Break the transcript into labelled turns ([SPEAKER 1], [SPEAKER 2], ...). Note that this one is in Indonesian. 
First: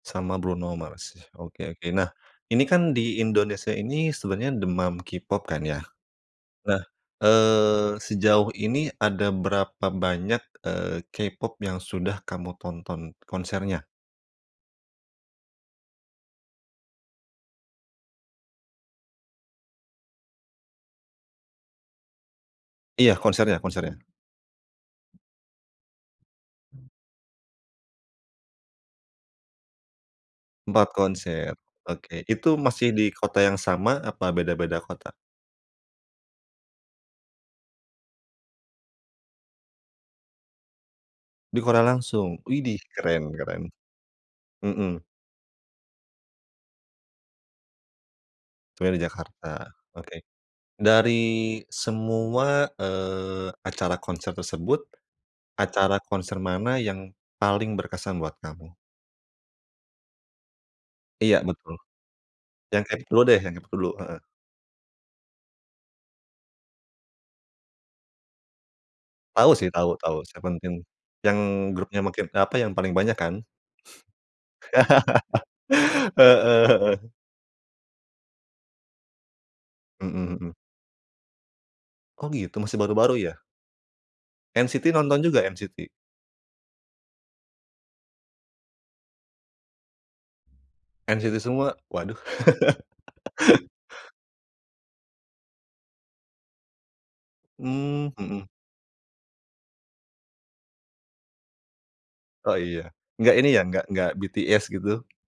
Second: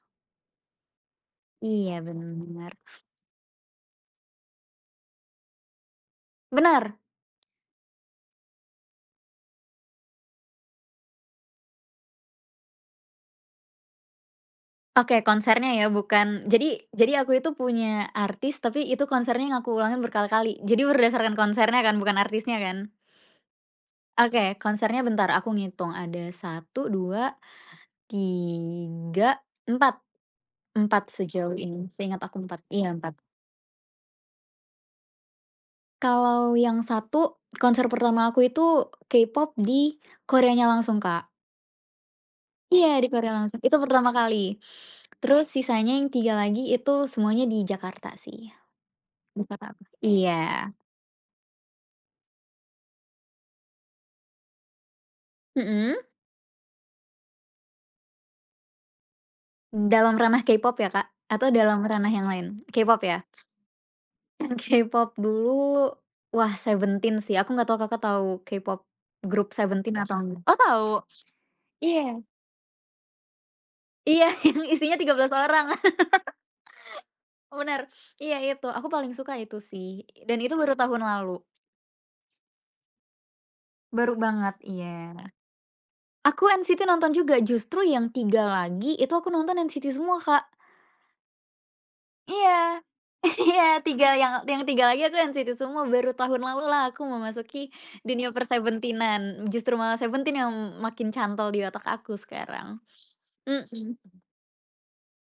[SPEAKER 1] Sama Bruno Mars, oke, oke.
[SPEAKER 2] Iya
[SPEAKER 1] Nah
[SPEAKER 2] bener,
[SPEAKER 1] ini
[SPEAKER 2] bener.
[SPEAKER 1] kan di Indonesia ini sebenarnya demam K-Pop kan ya, nah,
[SPEAKER 2] Bener.
[SPEAKER 1] eee, sejauh ini ada berapa banyak, eee, K-Pop yang sudah kamu tonton konsernya?
[SPEAKER 2] Oke konsernya ya, bukan jadi jadi aku itu punya artis, tapi itu konsernya aku ulangan berkali-kali. Jadi berdasarkan konsernya kan, bukan artisnya kan?
[SPEAKER 1] Iya konsernya, konsernya.
[SPEAKER 2] Oke, konsernya bentar, aku ngitung. Ada 1, 2, 3, 4.
[SPEAKER 1] Empat
[SPEAKER 2] Empat
[SPEAKER 1] konser,
[SPEAKER 2] sejauh ini,
[SPEAKER 1] oke.
[SPEAKER 2] seingat aku
[SPEAKER 1] Itu
[SPEAKER 2] 4.
[SPEAKER 1] masih
[SPEAKER 2] Iya
[SPEAKER 1] di
[SPEAKER 2] 4.
[SPEAKER 1] kota yang sama apa beda-beda kota?
[SPEAKER 2] Kalau yang 1, konser pertama aku itu K-Pop di Koreanya langsung Kak.
[SPEAKER 1] Di Korea langsung, widih
[SPEAKER 2] Iya, di
[SPEAKER 1] keren,
[SPEAKER 2] Korea langsung.
[SPEAKER 1] keren.
[SPEAKER 2] Itu pertama kali.
[SPEAKER 1] Mhm.
[SPEAKER 2] Terus sisanya yang 3 lagi itu semuanya di Jakarta sih,
[SPEAKER 1] Semuanya di Jakarta,
[SPEAKER 2] [unintelligible]
[SPEAKER 1] oke.
[SPEAKER 2] iya.
[SPEAKER 1] Dari semua, eee, acara konser tersebut, acara
[SPEAKER 2] Mhm.
[SPEAKER 1] konser mana yang paling berkesan buat kamu?
[SPEAKER 2] Dalam ranah K-pop ya Kak?
[SPEAKER 1] Iya
[SPEAKER 2] Atau
[SPEAKER 1] betul.
[SPEAKER 2] dalam ranah yang lain?
[SPEAKER 1] Yang
[SPEAKER 2] K-pop
[SPEAKER 1] K-Pop dulu
[SPEAKER 2] ya?
[SPEAKER 1] deh, yang K-Pop dulu, heeh.
[SPEAKER 2] K-pop dulu, wah SEVENTEEN sih aku gak tau Kakak tau K-Pop
[SPEAKER 1] Tahu
[SPEAKER 2] group
[SPEAKER 1] sih tahu,
[SPEAKER 2] SEVENTEEN atau
[SPEAKER 1] tahu
[SPEAKER 2] ngg oh
[SPEAKER 1] SEVENTEEN.
[SPEAKER 2] tau?
[SPEAKER 1] Yang grupnya
[SPEAKER 2] Iya.
[SPEAKER 1] makin eee, apa yang paling banyak kan?
[SPEAKER 2] Iya yang isinya 13 orang.
[SPEAKER 1] Heeh, heeh.
[SPEAKER 2] Bener, iya itu aku paling suka itu sih,
[SPEAKER 1] Mhm,
[SPEAKER 2] dan
[SPEAKER 1] mhm.
[SPEAKER 2] itu baru tahun lalu.
[SPEAKER 1] Oh gitu, masih baru-baru ya?
[SPEAKER 2] Baru banget,
[SPEAKER 1] NCT
[SPEAKER 2] iya.
[SPEAKER 1] nonton juga, NCT?
[SPEAKER 2] Aku NCT nonton juga, justru yang 3 lagi itu aku nonton NCT semua Kak.
[SPEAKER 1] NCT semua, waduh.
[SPEAKER 2] Iya. Iya 3 yang yang 3 lagi aku NCT semua baru tahun lalu lah aku memasuki
[SPEAKER 1] Mmm,
[SPEAKER 2] dunia
[SPEAKER 1] mhm.
[SPEAKER 2] per-SEVENTEEN-an, justru malah SEVENTEEN yang makin cantol di otak aku
[SPEAKER 1] Oh
[SPEAKER 2] sekarang,
[SPEAKER 1] iya enggak ini ya enggak enggak
[SPEAKER 2] mhm.
[SPEAKER 1] BTS gitu?